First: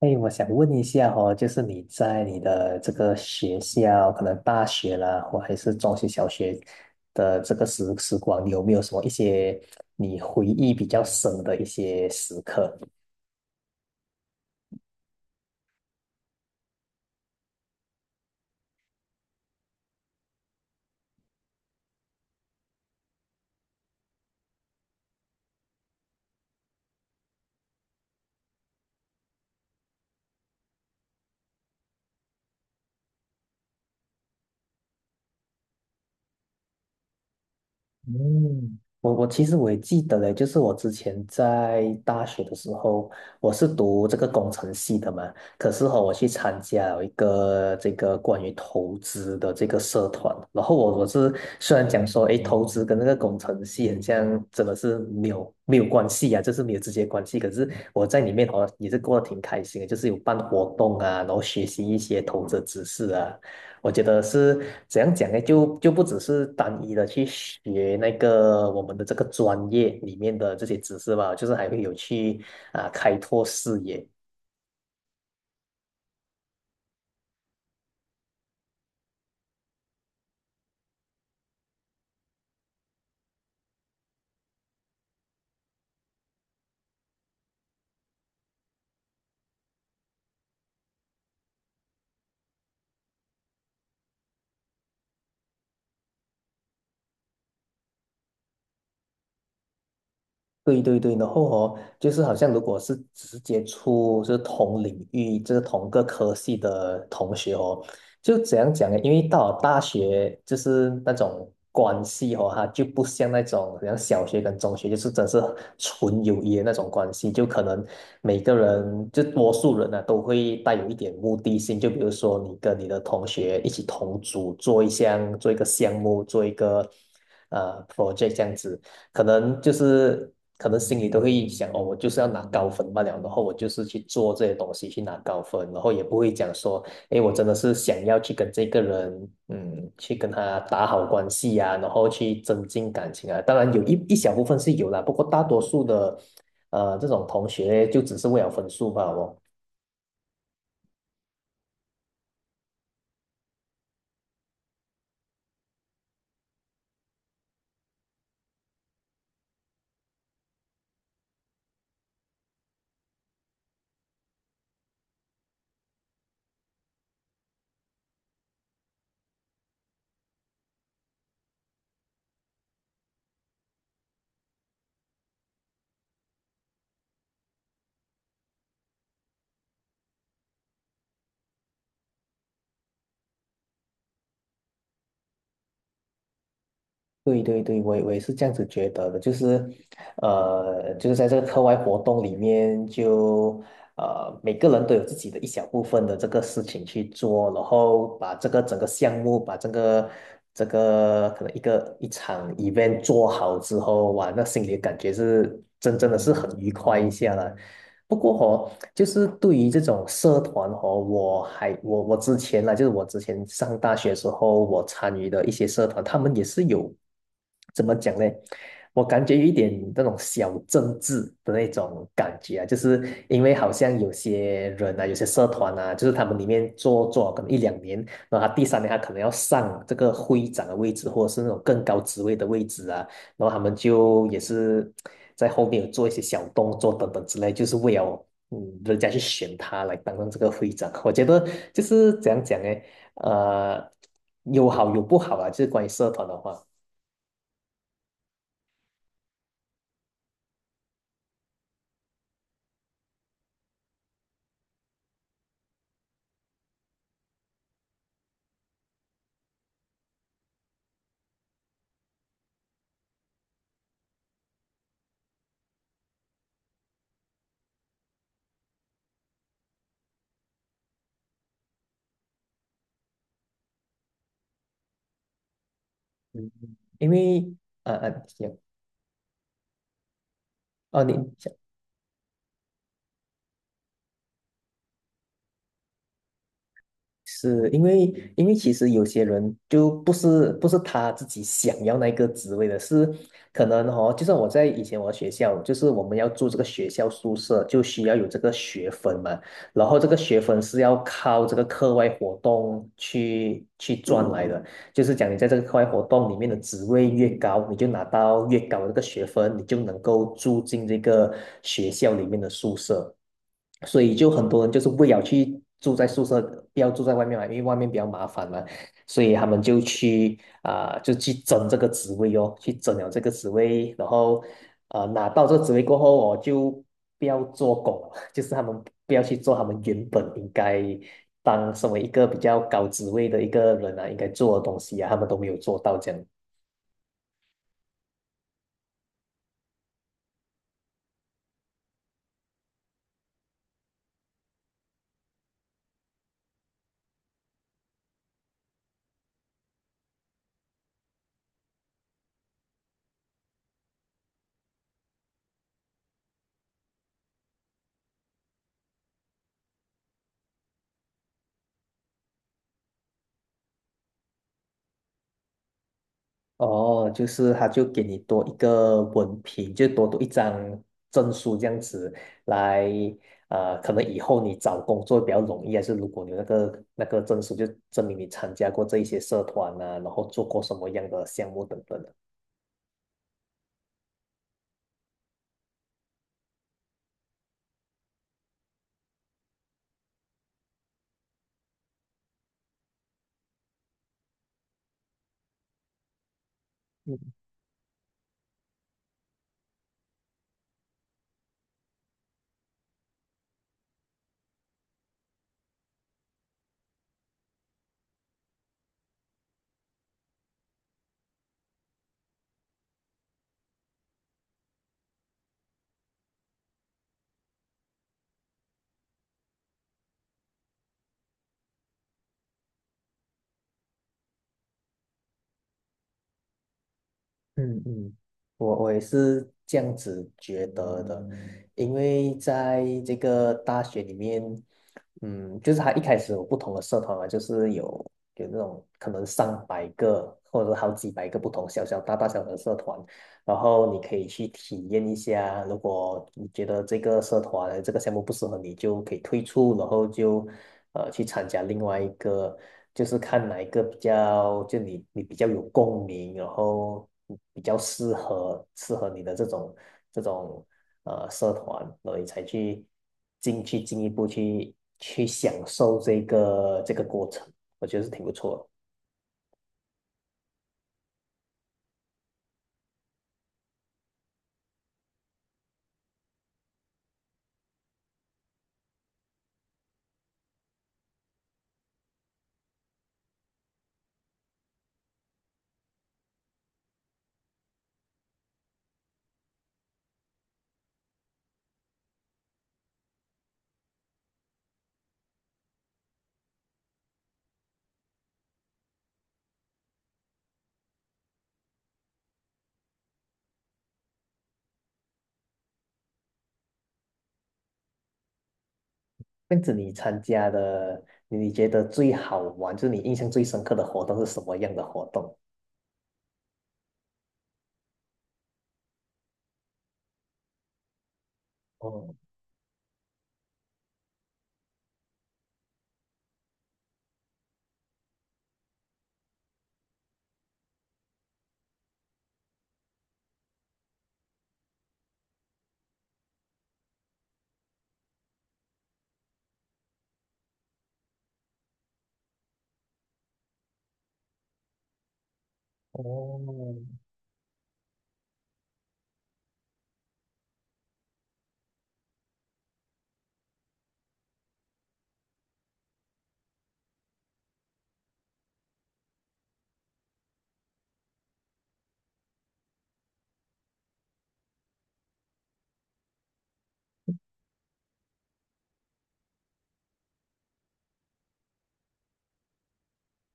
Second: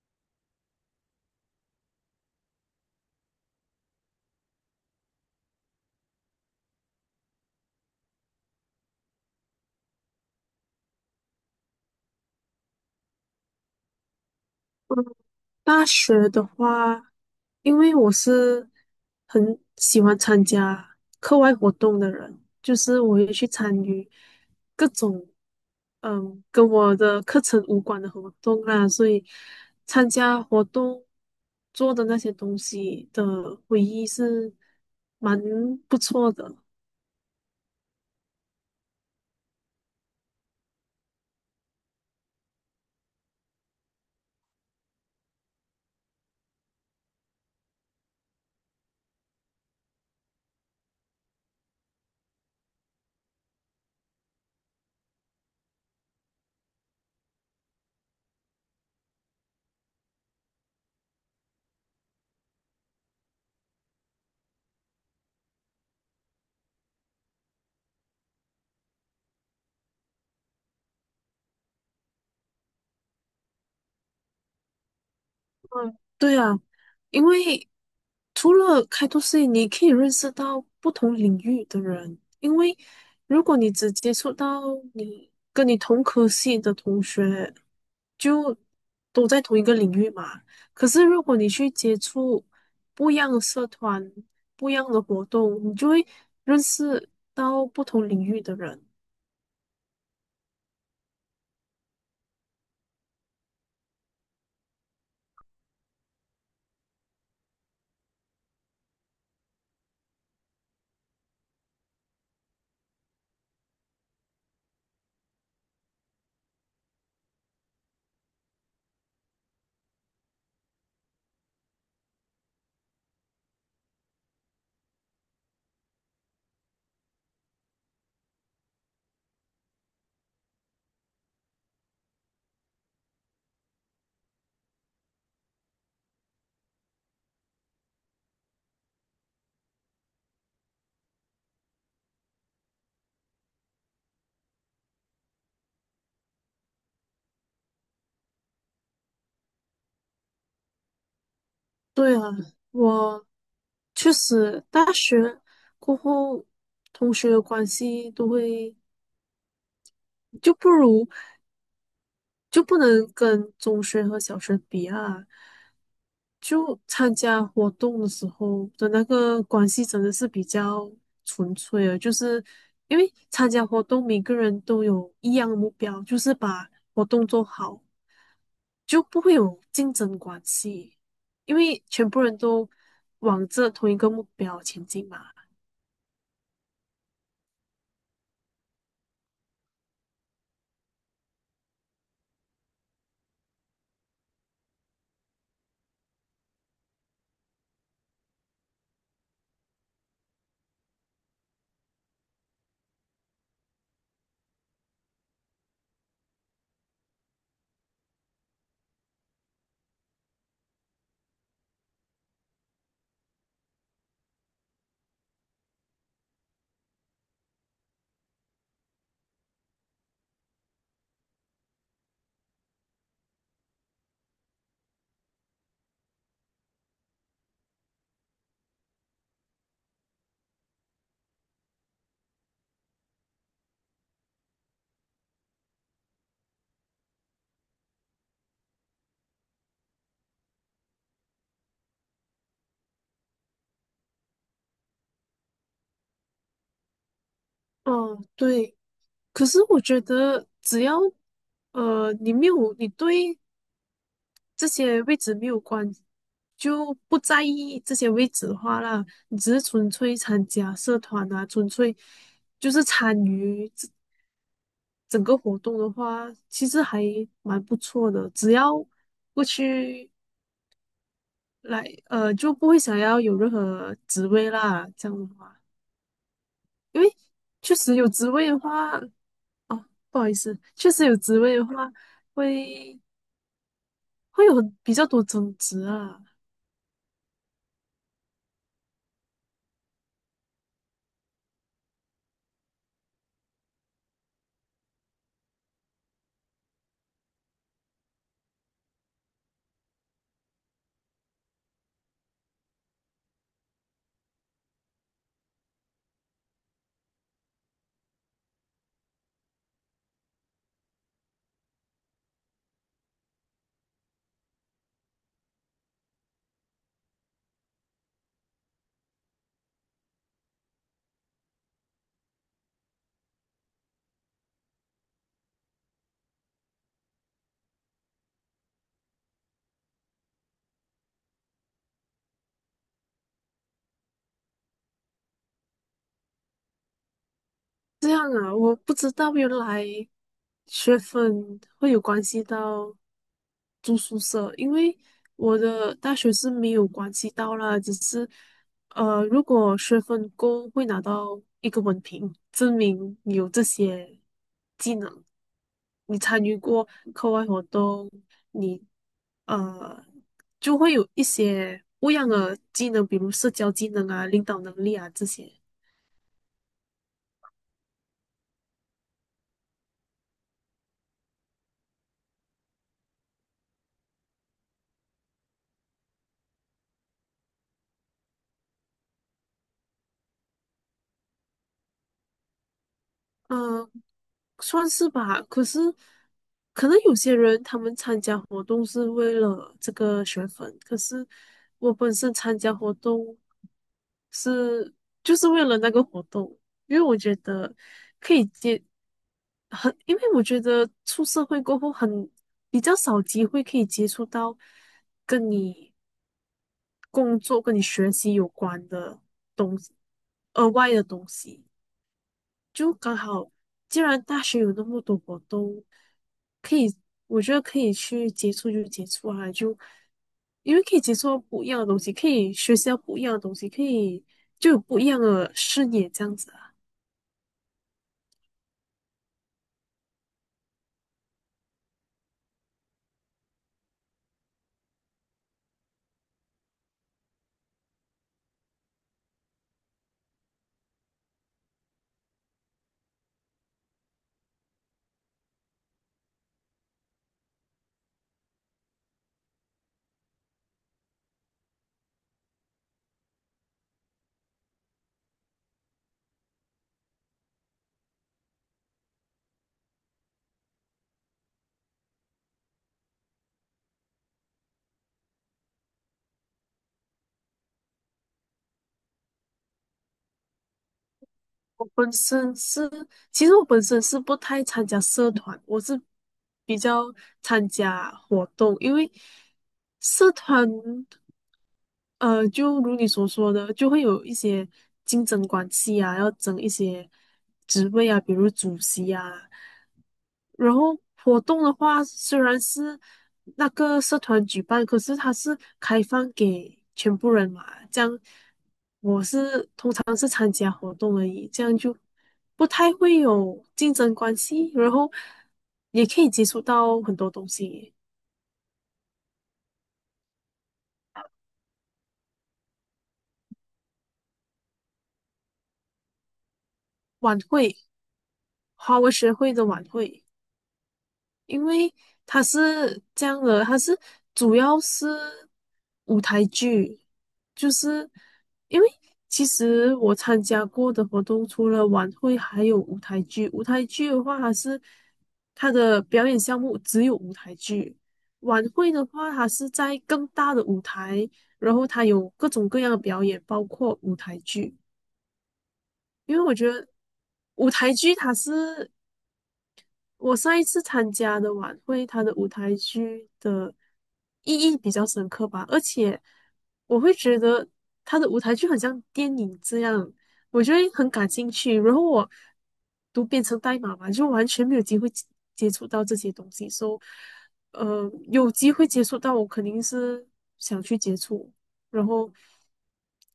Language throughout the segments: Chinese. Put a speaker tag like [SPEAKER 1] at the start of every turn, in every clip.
[SPEAKER 1] 哎，我想问一下哦，就是你在你的这个学校，可能大学啦，或还是中学、小学的这个时光，你有没有什么一些你回忆比较深的一些时刻？
[SPEAKER 2] 嗯，大学的话，因为我是很喜欢参加课外活动的人，就是我会去参与各种跟我的课程无关的活动啦，所以参加活动做的那些东西的回忆是蛮不错的。
[SPEAKER 1] 嗯，我其实我也记得嘞，就是我之前在大学的时候，我是读这个工程系的嘛，可是哈、我去参加了一个这个关于投资的这个社团，然后我是虽然讲说，诶，投资跟那个工程系很像，真的是没有关系啊，就是没有直接关系，可是我在里面好像也是过得挺开心的，就是有办活动啊，然后学习一些投资知识啊，我觉得是怎样讲呢？就不只是单一的去学那个我们的这个专业里面的这些知识吧，就是还会有去啊、开拓视野。
[SPEAKER 2] 嗯，对啊，因为除了开拓视野，你可以认识到不同领域的人。因为如果你只接触到你跟你同科系的同学，就都在同一个领域嘛。可是如果你去接触不一样的社团、不一样的活动，你就会认识到不同领域的人。
[SPEAKER 1] 对对对，然后哦，就是好像如果是直接出就是同领域，就是同个科系的同学哦，就怎样讲呢？因为到了大学，就是那种关系哦，它就不像那种像小学跟中学，就是真是纯友谊的那种关系，就可能每个人就多数人呢、都会带有一点目的性，就比如说你跟你的同学一起同组做一项做一个项目做一个project 这样子。可能就是可能心里都会想哦，我就是要拿高分罢了，然后我就是去做这些东西去拿高分，然后也不会讲说，哎，我真的是想要去跟这个人，去跟他打好关系啊，然后去增进感情啊。当然有一小部分是有啦，不过大多数的这种同学就只是为了分数吧，哦。
[SPEAKER 2] 对啊，我确实大学过后，同学的关系都会就不如就不能跟中学和小学比啊。就参加活动的时候的那个关系真的是比较纯粹的，就是因为参加活动每个人都有一样的目标，就是把活动做好，就不会有竞争关系，因为全部人都往这同一个目标前进嘛。
[SPEAKER 1] 对对对，我也是这样子觉得的，就是在这个课外活动里面就，每个人都有自己的一小部分的这个事情去做，然后把这个整个项目，把这个可能一个一场 event 做好之后，哇，那心里的感觉是真的是很愉快一下了，不过哦，就是对于这种社团哦，我还我我之前啦，就是我之前上大学时候，我参与的一些社团，他们也是有怎么讲呢？我感觉有一点那种小政治的那种感觉啊，就是因为好像有些人啊，有些社团啊，就是他们里面做可能一两年，然后他第三年他可能要上这个会长的位置，或者是那种更高职位的位置啊。然后他们就也是在后面有做一些小动作等等之类，就是为了人家去选他来担任这个会长。我觉得就是怎样讲呢？呃，有好有不好啊，就是关于社团的话，
[SPEAKER 2] 哦，对。可是我觉得，只要你没有你对这些位置没有关，就不在意这些位置的话啦，你只是纯粹参加社团啊，纯粹就是参与这整个活动的话，其实还蛮不错的。只要过去来，就不会想要有任何职位啦，这样的话，
[SPEAKER 1] 嗯
[SPEAKER 2] 因
[SPEAKER 1] 因
[SPEAKER 2] 为
[SPEAKER 1] 为
[SPEAKER 2] 确实有职位
[SPEAKER 1] 行
[SPEAKER 2] 的话，哦，不好意思，确
[SPEAKER 1] 哦，
[SPEAKER 2] 实
[SPEAKER 1] 你
[SPEAKER 2] 有职位的话，会会有很比较多争执啊。
[SPEAKER 1] 是因为，因为其实有些人就不是他自己想要那个职位的，是可能哦，就像我在以前我学校，就是我们要住这个学校宿舍，就需要有这个学分嘛，然后这个学分是要靠这个课外活动去赚来的，就是讲你在这个课外活动里面的职位越高，你就拿到越高的这个学分，你就能够住进这个学校里面的宿舍。所以就很多人就是为了去住在宿舍，不要住在外面嘛，因为外面比较麻烦嘛，所以他们就去啊、就去争这个职位哦，去争了这个职位，然后拿到这个职位过后，我就不要做工了 就是他们不要去做他们原本应该当身为一个比较高职位的一个人啊，应该做的东西啊，他们都没有做到这样。
[SPEAKER 2] 这样啊，我不知道原来学分会有关系到住宿舍，因为我的大学是没有关系到啦，只是如果学分够，会拿到一个文凭，证明你有这些技能，你参与过课外活动，你呃就会有一些不一样的技能，比如社交技能啊、领导能力啊这些。
[SPEAKER 1] 哦，就是他就给你多一个文凭，就多读一张证书这样子来，可能以后你找工作比较容易，还是如果你有那个证书，就证明你参加过这一些社团啊，然后做过什么样的项目等等的。
[SPEAKER 2] 嗯，算是吧。可是，可能有些人他们参加活动是为了这个学分，可是我本身参加活动是就是为了那个活动，因为我觉得可以接很，因为我觉得出社会过后很比较少机会可以接触到跟你工作、跟你学习有关的东西，额外的东西。就刚好，既然大学有那么多活动，可以，我觉得可以去接触就接触啊，就因为可以接触到不一样的东西，可以学习到不一样的东西，可以就有不一样的视野这样子啊。
[SPEAKER 1] 嗯嗯，我也是这样子觉得的，因为在这个大学里面，嗯，就是他一开始有不同的社团啊，就是有那种可能上百个或者好几百个不同小小大大小小的社团，然后你可以去体验一下，如果你觉得这个社团这个项目不适合你，就可以退出，然后就去参加另外一个，就是看哪一个比较就你比较有共鸣，然后比较适合你的这种这种社团，然后你才去进一步去享受这个过程，我觉得是挺不错的。
[SPEAKER 2] 我本身是，其实我本身是不太参加社团，我是比较参加活动，因为社团。就如你所说的，就会有一些竞争关系啊，要争一些职位啊，比如主席啊。然后活动的话，虽然是那个社团举办，可是它是开放给全部人嘛，这样当是参加活动而已，这样就不太会有竞争关系，然后也可以接触到很多东西。
[SPEAKER 1] 跟着你参加的，你觉得最好玩，就是你印象最深刻的活动是什么样的活动？
[SPEAKER 2] 晚会，华文学会的晚会。因为
[SPEAKER 1] 哦
[SPEAKER 2] 它是这样的，它是主要是舞台剧，就是因为其实我参加过的活动，除了晚会，还有舞台剧。舞台剧的话，它是它的表演项目只有舞台剧；晚会的话，它是在更大的舞台，然后它有各种各样的表演，包括舞台剧。因为我觉
[SPEAKER 1] 哦，
[SPEAKER 2] 得舞台剧它是我上一次参加的晚会，它的舞台剧的意义比较深刻吧，而且我会觉得它的舞台剧很像电影这样，我就得很感兴趣。然后我都编成代码嘛，就完全没有机会接触到这些东西，所以有机会接触到，我肯定是想去接触。然后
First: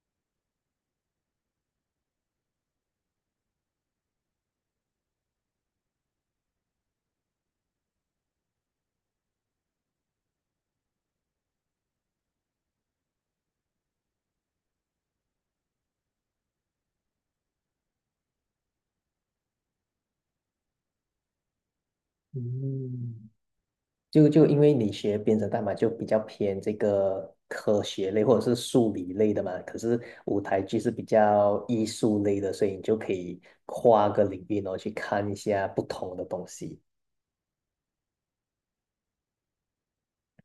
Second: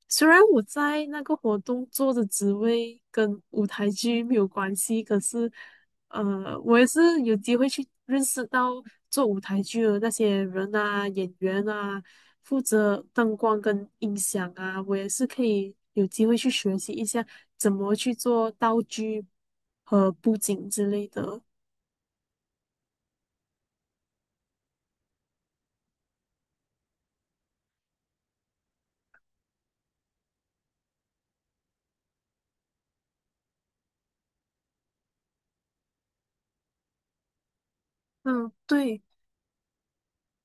[SPEAKER 2] 虽然我在那个活动做的职位跟舞台剧没有关系，可是。呃，我也是有机会去认识到做舞台剧的那些人啊、演员啊，负责灯光跟音响啊，我也是可以有机会去学习一下怎么去做道具和布景之类的。
[SPEAKER 1] 嗯，就因为你学编程代码就比较偏这个科学类或者是数理类的嘛，可是舞台剧是比较艺术类的，所以你就可以跨个领域，然后去看一下不同的东西。
[SPEAKER 2] 嗯，对，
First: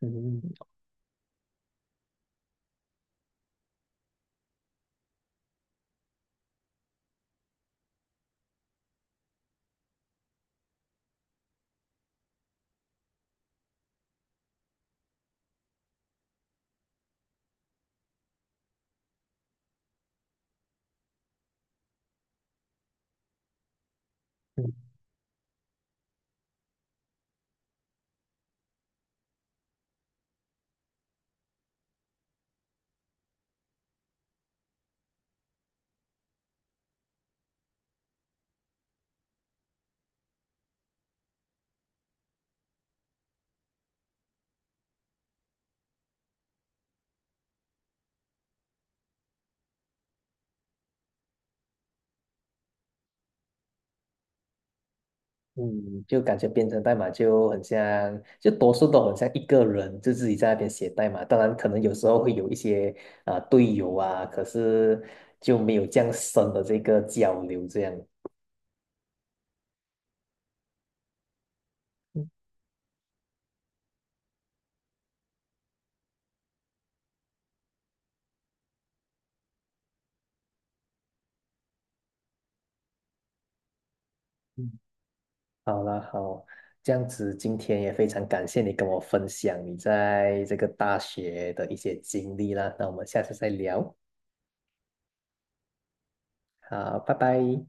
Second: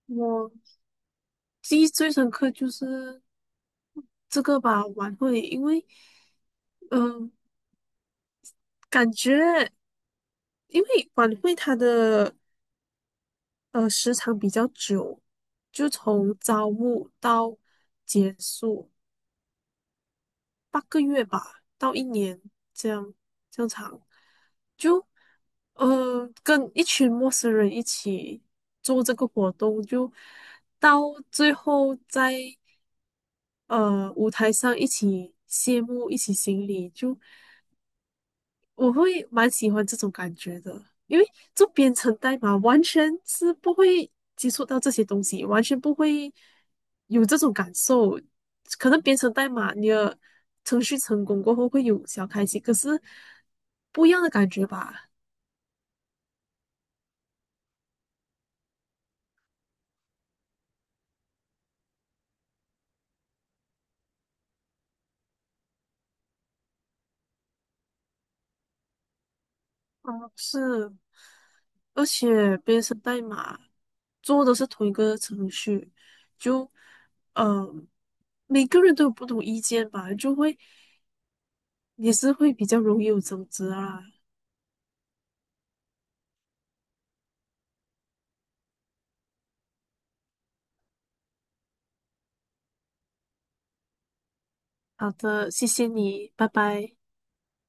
[SPEAKER 1] 嗯，
[SPEAKER 2] 我记忆最深刻就是这个吧，晚会，因为嗯、呃感觉因为晚会它的时长比较久，就从招募到结束8个月吧，到一年这样这样长，就跟一群陌生人一起做这个活动，就到最后在舞台上一起谢幕，一起行礼，就。我会蛮喜欢这种感觉的，因为做编程代码完全是不会接触到这些东西，完全不会有这种感受。可能编程代码你的程序成功过后会有小开心，可是不一样的感觉吧？
[SPEAKER 1] 嗯，就感觉编程代码就很像，就多数都很像一个人，就自己在那边写代码。当然，可能有时候会有一些啊、队友啊，可是就没有这样深的这个交流。这样，
[SPEAKER 2] 嗯是，而
[SPEAKER 1] 嗯
[SPEAKER 2] 且编程代码做的是同一个程序，就呃，每个人都有不同意见吧，就会也是会比较容易有争执啊。
[SPEAKER 1] 嗯，好啦，好，这样子今天也非常感谢你跟我分享你在这个大学的一些经历啦。那我们下次再聊，
[SPEAKER 2] 好的，谢谢你，拜拜。
[SPEAKER 1] 好，拜拜。